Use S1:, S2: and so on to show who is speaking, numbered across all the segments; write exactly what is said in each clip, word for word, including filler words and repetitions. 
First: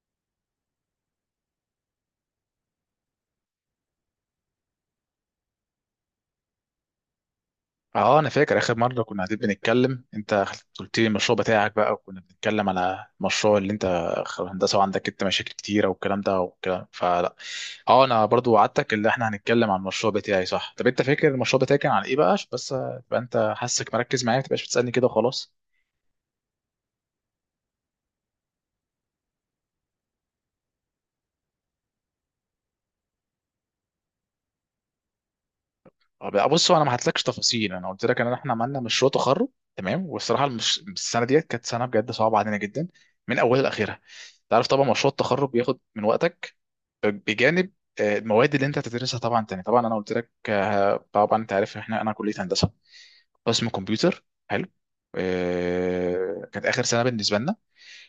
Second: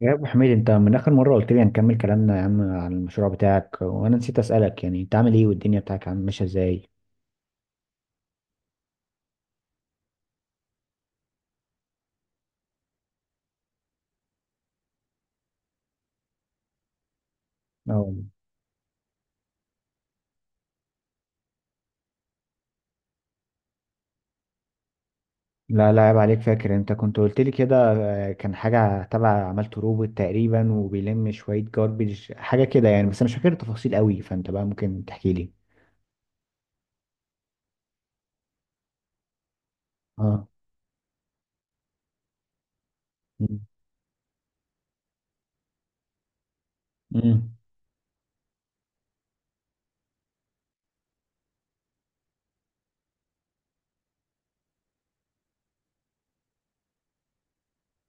S1: يا ابو حميد، انت من اخر مره قلت لي هنكمل كلامنا يا عم عن المشروع بتاعك، وانا نسيت اسالك، يعني انت عامل ايه والدنيا بتاعك عم ماشيه ازاي؟
S2: اه انا فاكر اخر مره كنا قاعدين بنتكلم. انت قلت لي المشروع بتاعك بقى، وكنا بنتكلم على المشروع اللي انت خ- هندسه، وعندك انت مشاكل كتيره والكلام ده والكلام فلا. اه
S1: أو
S2: انا برضو وعدتك اللي احنا هنتكلم عن المشروع بتاعي صح. طب انت فاكر المشروع بتاعي كان عن ايه بقى؟ عشان بس تبقى انت حاسك مركز معايا، ما تبقاش بتسالني كده وخلاص.
S1: لا لا، عيب عليك، فاكر، انت كنت قلت لي كده. آه، كان حاجه تبع عملت روبوت تقريبا وبيلم شويه جاربيج حاجه كده يعني، بس انا مش فاكر التفاصيل قوي، فانت بقى ممكن تحكي لي.
S2: اه بقى بص، هو انا ما هتلكش تفاصيل. انا قلت لك ان احنا عملنا مشروع تخرج تمام. والصراحه
S1: اه.
S2: المش... السنه ديت كانت سنه بجد صعبه علينا جدا من اولها لاخرها. تعرف طبعا مشروع التخرج بياخد من وقتك
S1: امم.
S2: بجانب آه، المواد اللي انت هتدرسها طبعا. تاني طبعا انا قلت لك، آه، طبعا انت عارف احنا انا كليه هندسه، قسم كمبيوتر حلو. آه، كانت اخر سنه بالنسبه لنا.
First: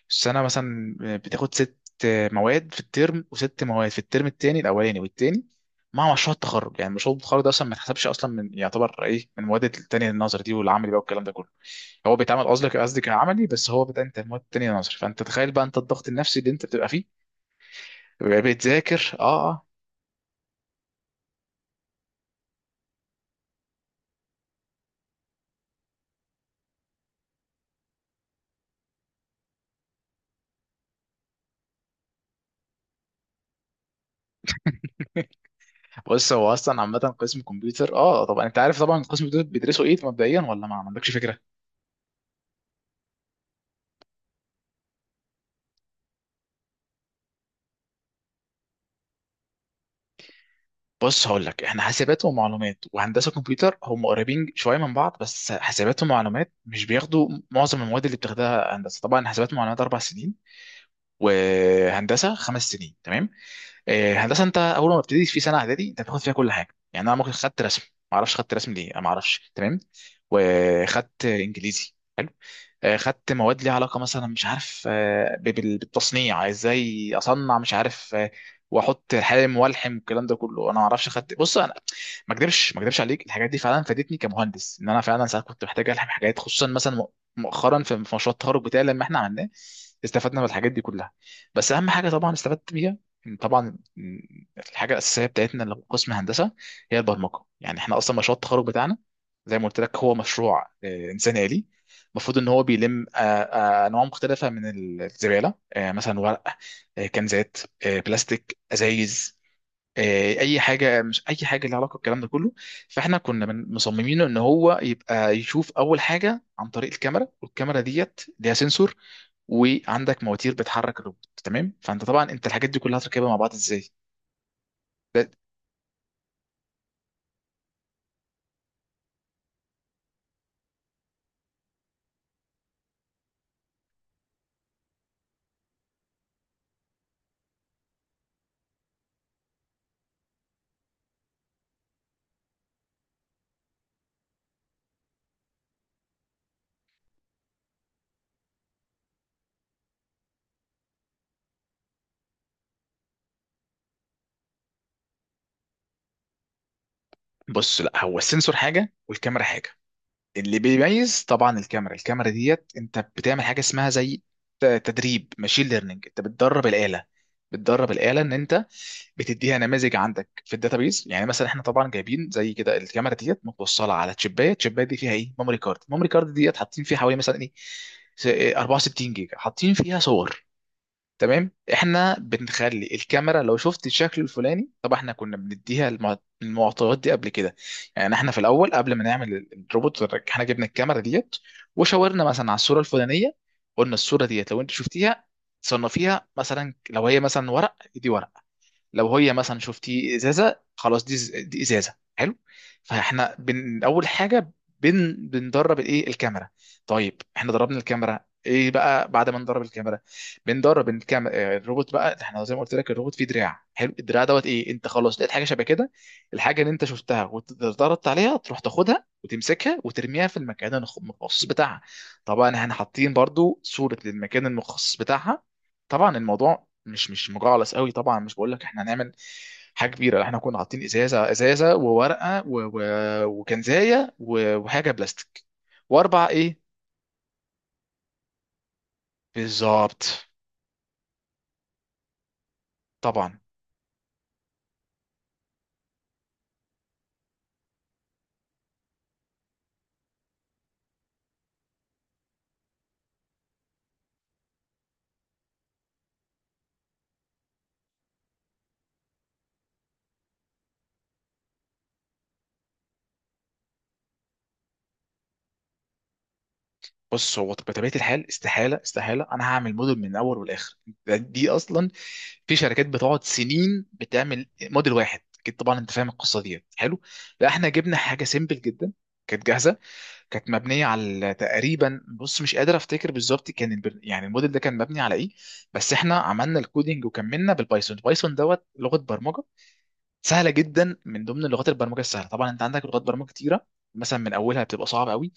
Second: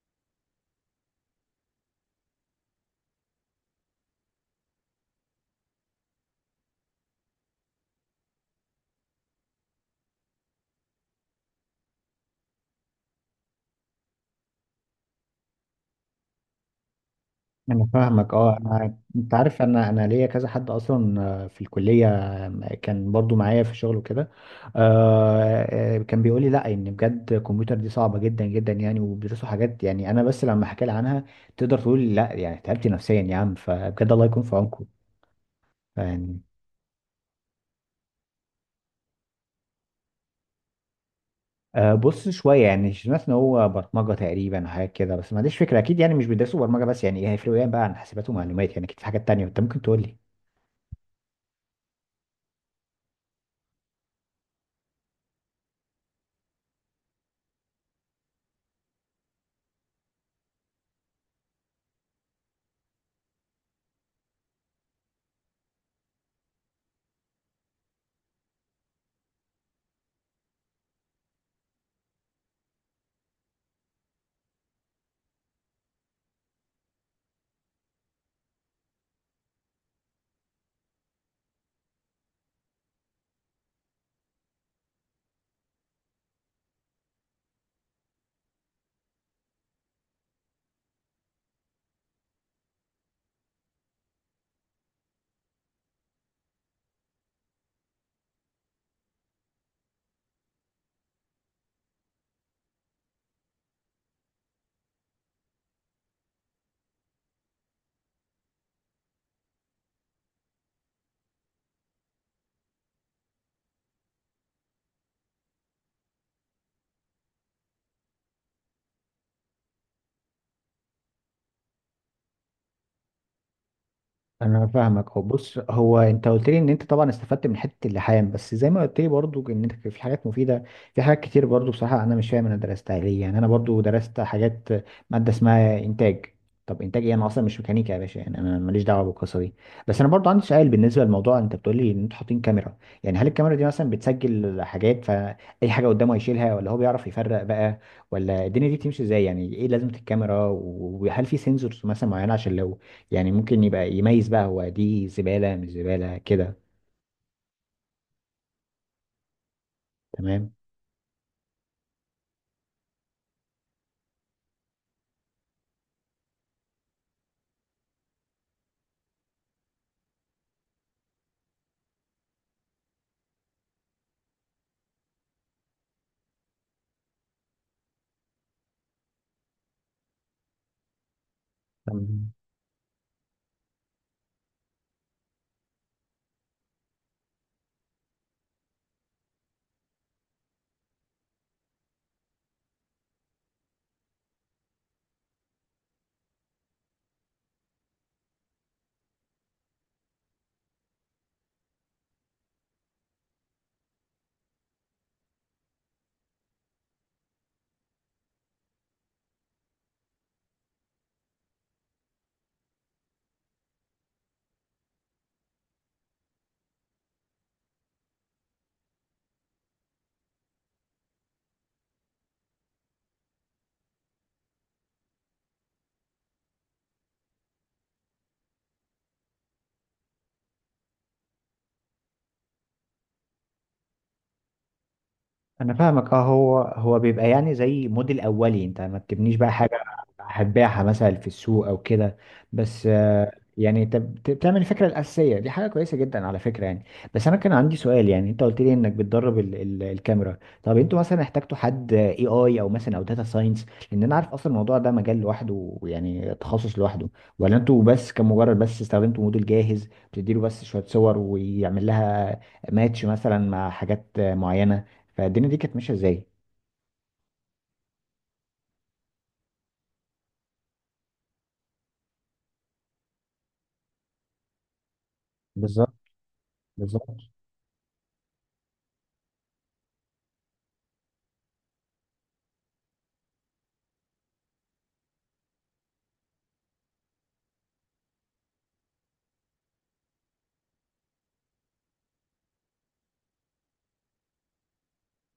S2: السنه مثلا آه، بتاخد ست مواد في الترم، وست مواد في الترم التاني، الاولاني والتاني، مع مشروع التخرج. يعني مشروع التخرج ده اصلا ما يتحسبش اصلا من، يعتبر ايه، من المواد التانية النظري دي والعملي بقى والكلام ده كله. هو بيتعمل قصدك، قصدي كعملي، بس هو بتاع انت المواد التانية النظري. فانت تخيل بقى انت الضغط النفسي اللي انت بتبقى فيه
S1: انا فاهمك.
S2: بتبقى
S1: اه انا،
S2: بتذاكر.
S1: انت
S2: اه
S1: عارف،
S2: اه.
S1: انا انا ليا كذا حد اصلا آه، في الكليه، آه، كان برضو معايا في الشغل وكده. آه، آه، كان بيقول لي لا، ان بجد الكمبيوتر دي صعبه جدا جدا يعني، وبيدرسوا حاجات، يعني انا بس لما احكي لها عنها تقدر تقول لا، يعني تعبت نفسيا يا عم، فبجد الله يكون في عونكم
S2: بص
S1: يعني.
S2: هو اصلا عامه قسم كمبيوتر، اه طبعا انت عارف، طبعا قسم كمبيوتر بيدرسوا ايه مبدئيا، ولا ما ما عندكش فكره؟
S1: آه، بص شويه، يعني سمعت ان هو برمجه تقريبا حاجه كده، بس ما عنديش فكره اكيد، يعني مش بيدرسوا برمجه بس يعني، إيه هيفرقوا ايه بقى عن حاسبات ومعلومات؟ يعني اكيد في حاجات تانية، انت ممكن تقول لي.
S2: بص هقول لك، احنا حاسبات ومعلومات وهندسه كمبيوتر هم قريبين شويه من بعض، بس حاسبات ومعلومات مش بياخدوا معظم المواد اللي بتاخدها هندسه. طبعا حاسبات ومعلومات اربع سنين، وهندسه خمس سنين تمام. آه، هندسه انت اول ما بتبتدي في سنه اعدادي انت بتاخد فيها كل حاجه. يعني انا ممكن خدت رسم، ما اعرفش خدت رسم ليه، انا ما اعرفش تمام. وخدت انجليزي، آه، خدت مواد ليها علاقه مثلا، مش عارف، آه، ب- بال- بالتصنيع ازاي اصنع، مش عارف آه، واحط حالم والحم والكلام ده كله، انا ما اعرفش خدت. بص انا ما اكدبش، ما اكدبش عليك، الحاجات دي فعلا فادتني كمهندس، ان انا فعلا ساعات كنت محتاج الحم حاجات، خصوصا مثلا مؤ- مؤخرا في في مشروع التخرج بتاعي لما احنا عملناه، استفدنا من الحاجات دي كلها. بس اهم حاجه طبعا استفدت بيها، إن طبعا الحاجه الاساسيه بتاعتنا اللي في قسم هندسه هي البرمجه. يعني احنا اصلا مشروع التخرج بتاعنا، زي ما قلت لك، هو مشروع آه، انسان آلي. المفروض ان هو بيلم آه، آه، انواع مختلفه من الزباله، آه، مثلا ورق، آه، كنزات، آه، بلاستيك، ازايز، آه، اي حاجه، مش اي حاجه، ليها علاقه بالكلام ده كله. فاحنا كنا من- مصممين ان هو يبقى يشوف اول حاجه عن طريق الكاميرا، والكاميرا ديت ليها سنسور، وعندك مواتير بتحرك الروبوت تمام. فانت طبعا انت الحاجات دي كلها هتركبها مع بعض ازاي؟
S1: انا فاهمك. هو
S2: ده-
S1: بص، هو انت قلت لي ان انت طبعا استفدت من حته اللحام، بس زي ما قلت لي برضو ان انت في حاجات مفيده، في حاجات كتير برضو، بصراحه انا مش فاهم انا درستها ليه، يعني انا برضو درست حاجات، ماده اسمها انتاج. طب انتاج ايه؟ انا اصلا مش ميكانيكا يا باشا، يعني انا ماليش دعوه بالقصه دي. بس انا برضو عندي سؤال بالنسبه للموضوع، انت بتقول لي ان انتوا حاطين كاميرا، يعني هل الكاميرا دي مثلا بتسجل حاجات؟ فاي حاجه قدامه هيشيلها، ولا هو بيعرف يفرق بقى، ولا الدنيا دي بتمشي ازاي؟ يعني ايه لازمه الكاميرا، وهل في سنسورز مثلا معينه عشان لو يعني ممكن يبقى يميز بقى هو دي زبالة مش زبالة كده؟
S2: بص لا، هو السنسور حاجه والكاميرا حاجه.
S1: تمام.
S2: اللي بيميز طبعا الكاميرا، الكاميرا ديت انت بتعمل حاجه اسمها زي ت- تدريب ماشين ليرنينج. انت بتدرب الاله، بتدرب الاله ان انت بتديها نماذج عندك في الداتابيز. يعني مثلا احنا طبعا جايبين زي كده الكاميرا ديت متوصله على تشيبايه، التشيبايه دي فيها ايه، ميموري كارد، الميموري كارد ديت حاطين فيها حوالي مثلا ايه، س- إيه، 64 جيجا، حاطين فيها صور تمام. احنا
S1: تمام.
S2: بنخلي الكاميرا لو شفت الشكل الفلاني، طب احنا كنا بنديها المع- المعطيات دي قبل كده. يعني احنا في الاول قبل ما نعمل ال- الروبوت احنا جبنا الكاميرا ديت، وشاورنا مثلا على الصوره الفلانيه، قلنا الصوره ديت لو انت شفتيها صنفيها، مثلا لو هي مثلا ورق دي ورق، لو هي مثلا شفتي ازازه خلاص دي ز- دي ازازه حلو. فاحنا بن اول حاجه بن بندرب الايه، الكاميرا. طيب احنا دربنا الكاميرا، ايه بقى بعد ما ندرب الكاميرا؟ بندرب الكاميرا آه، الروبوت بقى. احنا زي ما قلت لك الروبوت فيه دراع حلو، الدراع دوت ايه، انت خلاص لقيت حاجه شبه كده، الحاجه اللي انت شفتها واتدربت عليها، تروح تاخدها وتمسكها وترميها في المكان الخ- المخصص بتاعها. طبعا احنا حاطين برضو صوره للمكان المخصص بتاعها. طبعا الموضوع مش مش مجعلص قوي، طبعا مش بقول لك احنا هنعمل حاجه كبيره، لا، احنا كنا حاطين ازازه ازازه وورقه و... و... وكنزايه و... وحاجه بلاستيك.
S1: انا فاهمك. اه،
S2: واربع
S1: هو
S2: ايه،
S1: هو بيبقى يعني زي موديل اولي، انت ما بتبنيش بقى حاجه
S2: بالظبط.
S1: هتبيعها مثلا في السوق او كده، بس آه،
S2: طبعا
S1: يعني انت بت- بتعمل الفكره الاساسيه دي حاجه كويسه جدا على فكره يعني. بس انا كان عندي سؤال، يعني انت قلت لي انك بتدرب ال ال الكاميرا، طب انتوا مثلا احتجتوا حد اي اي او مثلا او داتا ساينس؟ لان انا عارف اصلا الموضوع ده مجال لوحده، يعني تخصص لوحده. ولا انتوا بس، كمجرد بس استخدمتوا موديل جاهز بتديله بس شويه صور ويعمل لها ماتش مثلا مع حاجات معينه؟ فالدنيا دي كانت ماشيه ازاي؟
S2: بص، هو بطبيعه الحال استحاله استحاله انا هعمل موديل من الاول والاخر. ده- دي اصلا، في شركات بتقعد سنين بتعمل موديل واحد، اكيد طبعا انت
S1: بالظبط.
S2: فاهم القصه دي حلو.
S1: بالظبط.
S2: لا احنا جبنا حاجه سيمبل جدا، كانت جاهزه، كانت مبنيه على تقريبا، بص مش قادر افتكر بالظبط كان البر... يعني الموديل ده كان مبني على ايه. بس احنا عملنا الكودينج وكملنا بالبايثون، البايثون دوت لغه برمجه سهله جدا من ضمن لغات البرمجه السهله. طبعا انت عندك لغات برمجه كتيره مثلا من اولها بتبقى صعبه قوي،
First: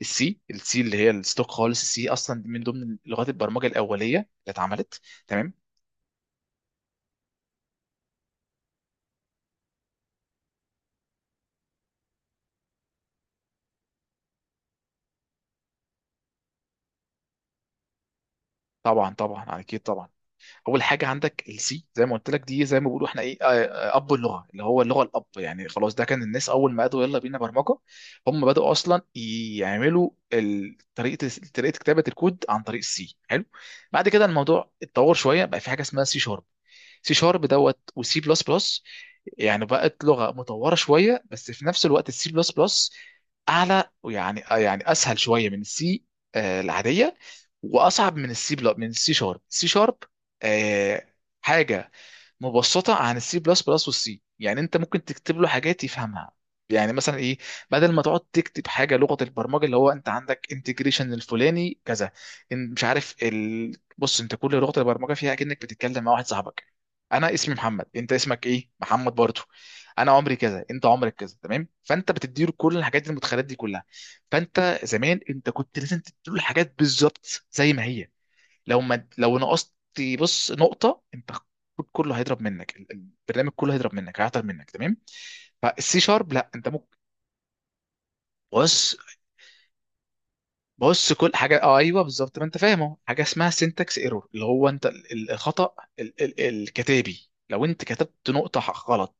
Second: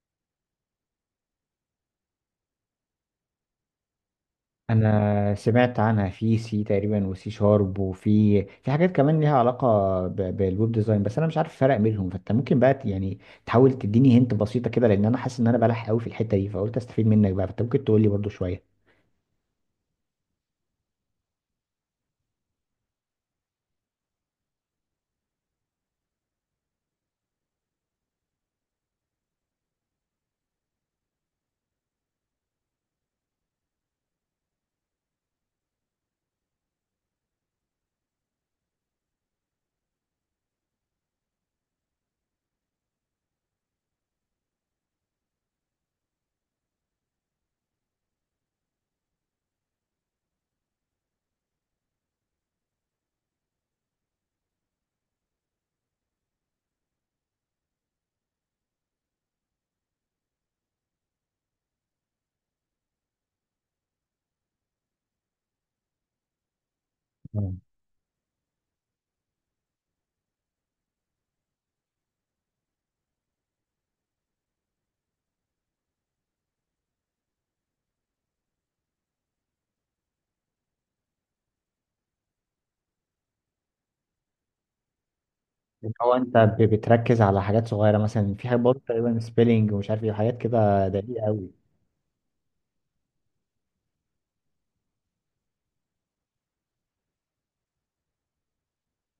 S2: السي. السي اللي هي الستوك خالص، السي اصلا من ضمن لغات البرمجه الاوليه اللي اتعملت
S1: انا
S2: تمام.
S1: سمعت عنها، في سي تقريبا، وسي شارب، وفي في حاجات كمان ليها علاقه ب... بالويب ديزاين، بس انا مش عارف الفرق بينهم، فانت ممكن بقى ت- يعني تحاول تديني هنت بسيطه كده، لان انا حاسس ان انا بلح قوي في الحته دي، فقلت استفيد منك بقى، فانت ممكن تقول لي برضو شويه.
S2: طبعا طبعا اكيد طبعا، اول حاجه عندك السي زي ما قلت لك، دي زي ما بيقولوا احنا ايه، آه، آه، اب، اللغه اللي هو اللغه الاب. يعني خلاص ده كان الناس اول ما قالوا يلا بينا برمجه، هم بداوا اصلا يعملوا ال- طريقه، طريقه كتابه الكود عن طريق السي حلو. بعد كده الموضوع اتطور شويه، بقى في حاجه اسمها سي شارب، سي شارب دوت وسي بلس بلس، يعني بقت لغه مطوره شويه. بس في نفس الوقت السي بلس بلس اعلى، ويعني آه، يعني اسهل شويه من السي آه، العاديه، واصعب من السي بلس، من السي شارب. السي شارب آه، حاجه مبسطه عن السي بلس بلس والسي. يعني انت ممكن تكتب له حاجات يفهمها، يعني مثلا ايه، بدل ما تقعد تكتب حاجه لغه البرمجه، اللي هو انت عندك انتجريشن الفلاني كذا، ان- مش عارف ال... بص انت كل لغه البرمجه فيها كأنك بتتكلم مع واحد صاحبك، انا
S1: آه.
S2: اسمي محمد، انت اسمك ايه، محمد برضه، انا عمري كذا، انت عمرك كذا تمام. فانت بتديله كل الحاجات دي، المدخلات دي كلها. فانت زمان انت كنت لازم تديله الحاجات بالظبط زي ما هي، لو ما لو نقصت بص نقطة، انت الكود كله هيضرب منك، ال- ال- البرنامج كله هيضرب منك، هيعطل منك تمام.
S1: اللي
S2: فالسي
S1: هو
S2: شارب
S1: انت
S2: لا
S1: ب-
S2: انت ممكن.
S1: بتركز على حاجات صغيره، مثلا في حاجات برضو
S2: بص
S1: تقريبا سبيلنج ومش عارف ايه وحاجات كده
S2: بص
S1: دقيقه
S2: كل
S1: قوي.
S2: حاجة، اه ايوه بالظبط، ما انت فاهمه، حاجة اسمها سينتاكس ايرور، اللي هو انت ال- ال- الخطأ ال- ال- الكتابي. لو انت كتبت نقطة ح- غلط،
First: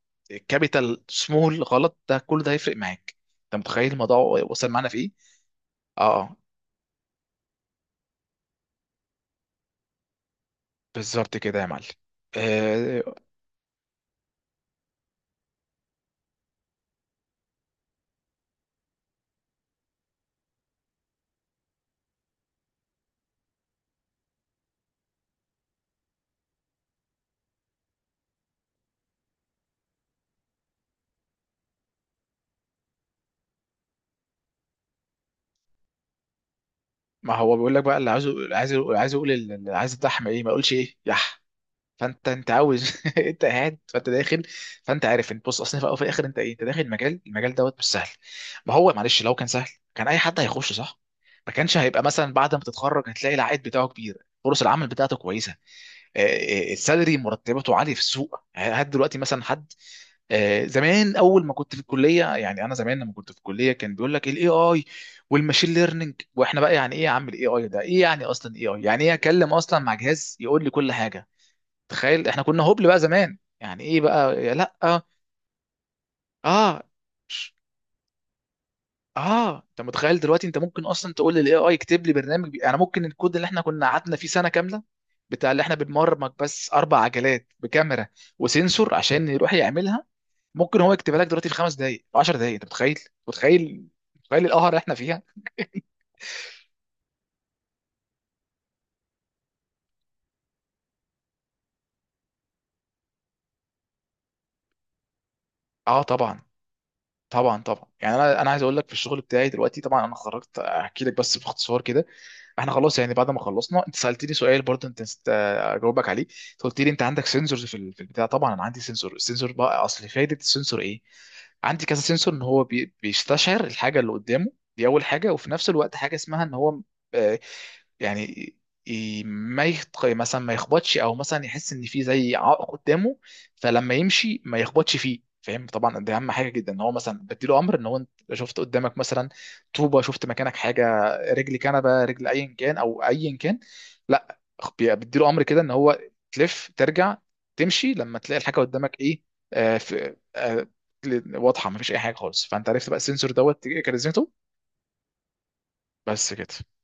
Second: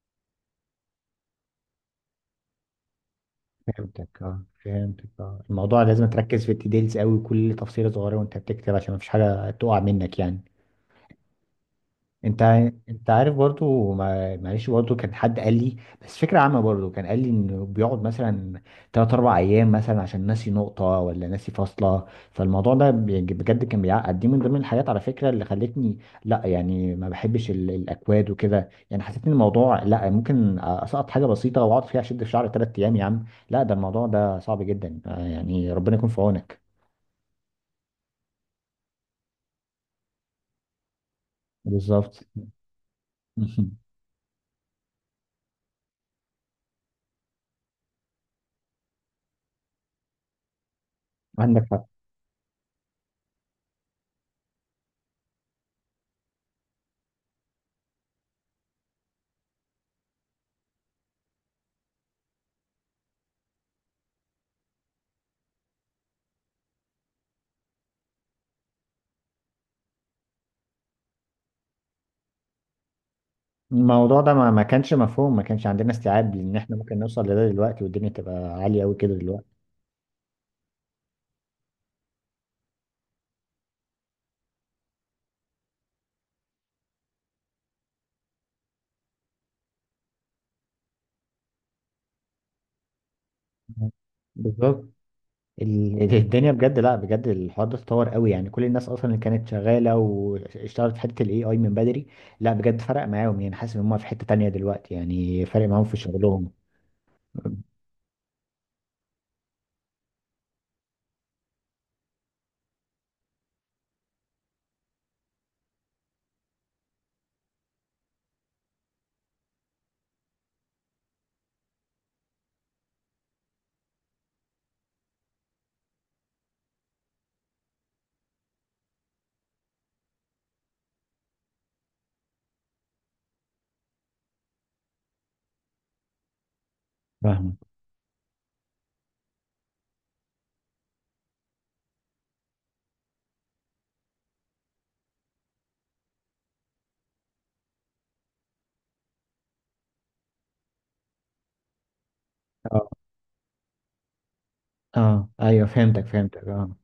S2: كابيتال سمول غلط، ده كل ده هيفرق معاك. انت متخيل
S1: فهمتك.
S2: الموضوع
S1: اه
S2: وصل معانا في
S1: فهمتك.
S2: ايه؟
S1: اه، الموضوع لازم
S2: اه اه
S1: تركز في الديتيلز قوي، كل تفصيلة صغيرة وانت بتكتب عشان مفيش حاجة تقع منك يعني.
S2: بالظبط كده يا معلم.
S1: انت ع-
S2: آه،
S1: انت عارف برضو، مع- معلش، برضو كان حد قال لي، بس فكرة عامة، برضو كان قال لي انه بيقعد مثلا تلات اربع ايام مثلا عشان ناسي نقطة ولا ناسي فاصلة، فالموضوع ده بي- بجد كان بيعقد. دي من ضمن الحاجات على فكرة اللي خلتني لا، يعني ما بحبش ال- الاكواد وكده، يعني حسيت ان الموضوع لا، ممكن اسقط حاجة بسيطة واقعد فيها اشد في شعري تلات ايام يا عم، لا ده الموضوع ده صعب جدا، آه، يعني ربنا يكون في عونك.
S2: ما هو بيقول لك بقى اللي عايزه، عايز يقول- عايز يقول اللي عايز الدحم ايه، ما يقولش ايه يح.
S1: بالظبط.
S2: فانت انت عاوز انت قاعد، فانت داخل. فانت عارف انت، بص اصلا في الاول وفي الاخر انت ايه، انت داخل مجال، المجال دوت مش سهل. ما هو معلش لو كان سهل كان اي حد هيخش صح، ما كانش
S1: عندك
S2: هيبقى مثلا بعد ما تتخرج هتلاقي العائد بتاعه كبير، فرص العمل بتاعته كويسه، آه، آه، السالري، مرتباته عاليه في السوق. هات دلوقتي مثلا حد، آه، زمان اول ما كنت في الكليه، يعني انا زمان لما كنت في الكليه كان بيقول لك الاي اي والماشين ليرنينج، واحنا بقى يعني ايه يا عم الاي اي ده ايه يعني، اصلا اي اي يعني ايه، اكلم اصلا مع جهاز يقول لي كل حاجه؟ تخيل احنا كنا هبل بقى زمان يعني. ايه
S1: الموضوع ده
S2: بقى
S1: ما
S2: يا
S1: ما
S2: لا
S1: كانش
S2: اه
S1: مفهوم، ما كانش عندنا استيعاب، لان احنا
S2: آه،
S1: ممكن نوصل لده دلوقتي والدنيا تبقى عالية قوي كده دلوقتي.
S2: اه انت متخيل دلوقتي انت ممكن اصلا تقول للاي اي يكتب لي برنامج بي... يعني ممكن الكود اللي احنا كنا قعدنا فيه سنه كامله بتاع اللي احنا بنبرمج بس اربع عجلات بكاميرا وسنسور عشان يروح يعملها، ممكن هو يكتبها لك دلوقتي في خمس دقائق، 10 دقائق، انت متخيل؟ متخيل؟ متخيل القهر اللي
S1: بالظبط.
S2: احنا فيها؟
S1: ال- ال- الدنيا بجد، لا بجد الحوار ده اتطور قوي، يعني كل الناس اصلا اللي كانت شغاله واشتغلت في حته الاي اي من بدري، لا بجد فرق معاهم، يعني حاسس ان هم في حته تانية دلوقتي، يعني فرق معاهم في
S2: اه طبعا
S1: شغلهم.
S2: طبعا طبعا. يعني انا انا عايز اقول لك في الشغل بتاعي دلوقتي. طبعا انا خرجت احكي لك بس باختصار كده، احنا خلاص يعني بعد ما خلصنا. انت سالتني سؤال برضه انت نسيت آه، اجاوبك عليه، أنت قلت لي انت عندك سنسورز في ال- في البتاع. طبعا انا عندي سنسور، السنسور بقى اصل فايده السنسور ايه، عندي كذا سنسور، ان هو بي- بيستشعر الحاجه اللي قدامه دي اول حاجه، وفي نفس الوقت حاجه اسمها ان هو آه، يعني ي- ما يخط... مثلا ما يخبطش، او مثلا يحس ان في زي عائق قدامه، فلما يمشي ما يخبطش فيه فاهم. طبعا دي اهم حاجه جدا، ان هو مثلا
S1: فاهمك.
S2: بديله امر ان هو انت شفت قدامك مثلا طوبه، شفت مكانك حاجه، رجل كنبه، رجل ايا كان او ايا كان، لا خ- بي- بديله امر كده ان هو تلف، ترجع، تمشي لما تلاقي الحاجه قدامك ايه آه، في آه، رجل واضحه، ما فيش اي حاجه خالص. فانت عرفت بقى السنسور دوت كاريزمته.
S1: اه ايوه فهمتك.
S2: بس
S1: فهمتك
S2: كده.
S1: اه.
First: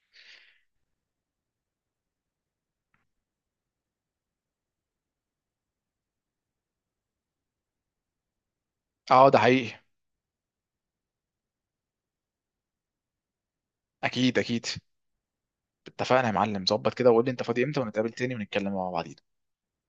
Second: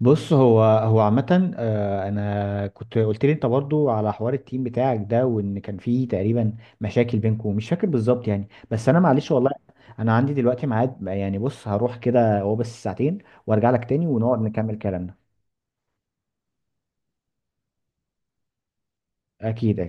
S1: بص، هو هو عامة، آه، انا كنت قلت لي انت برضو على حوار التيم بتاعك ده، وان كان فيه تقريبا مشاكل بينكم، مش فاكر بالظبط يعني، بس انا
S2: اه
S1: معلش
S2: ده
S1: والله
S2: حقيقي.
S1: انا عندي دلوقتي ميعاد يعني، بص هروح كده هو بس ساعتين وارجع لك تاني ونقعد
S2: اكيد اكيد.
S1: نكمل كلامنا.
S2: اتفقنا يا معلم، ظبط كده، وقول لي انت فاضي امتى ونتقابل تاني ونتكلم مع بعض.
S1: اكيد اكيد.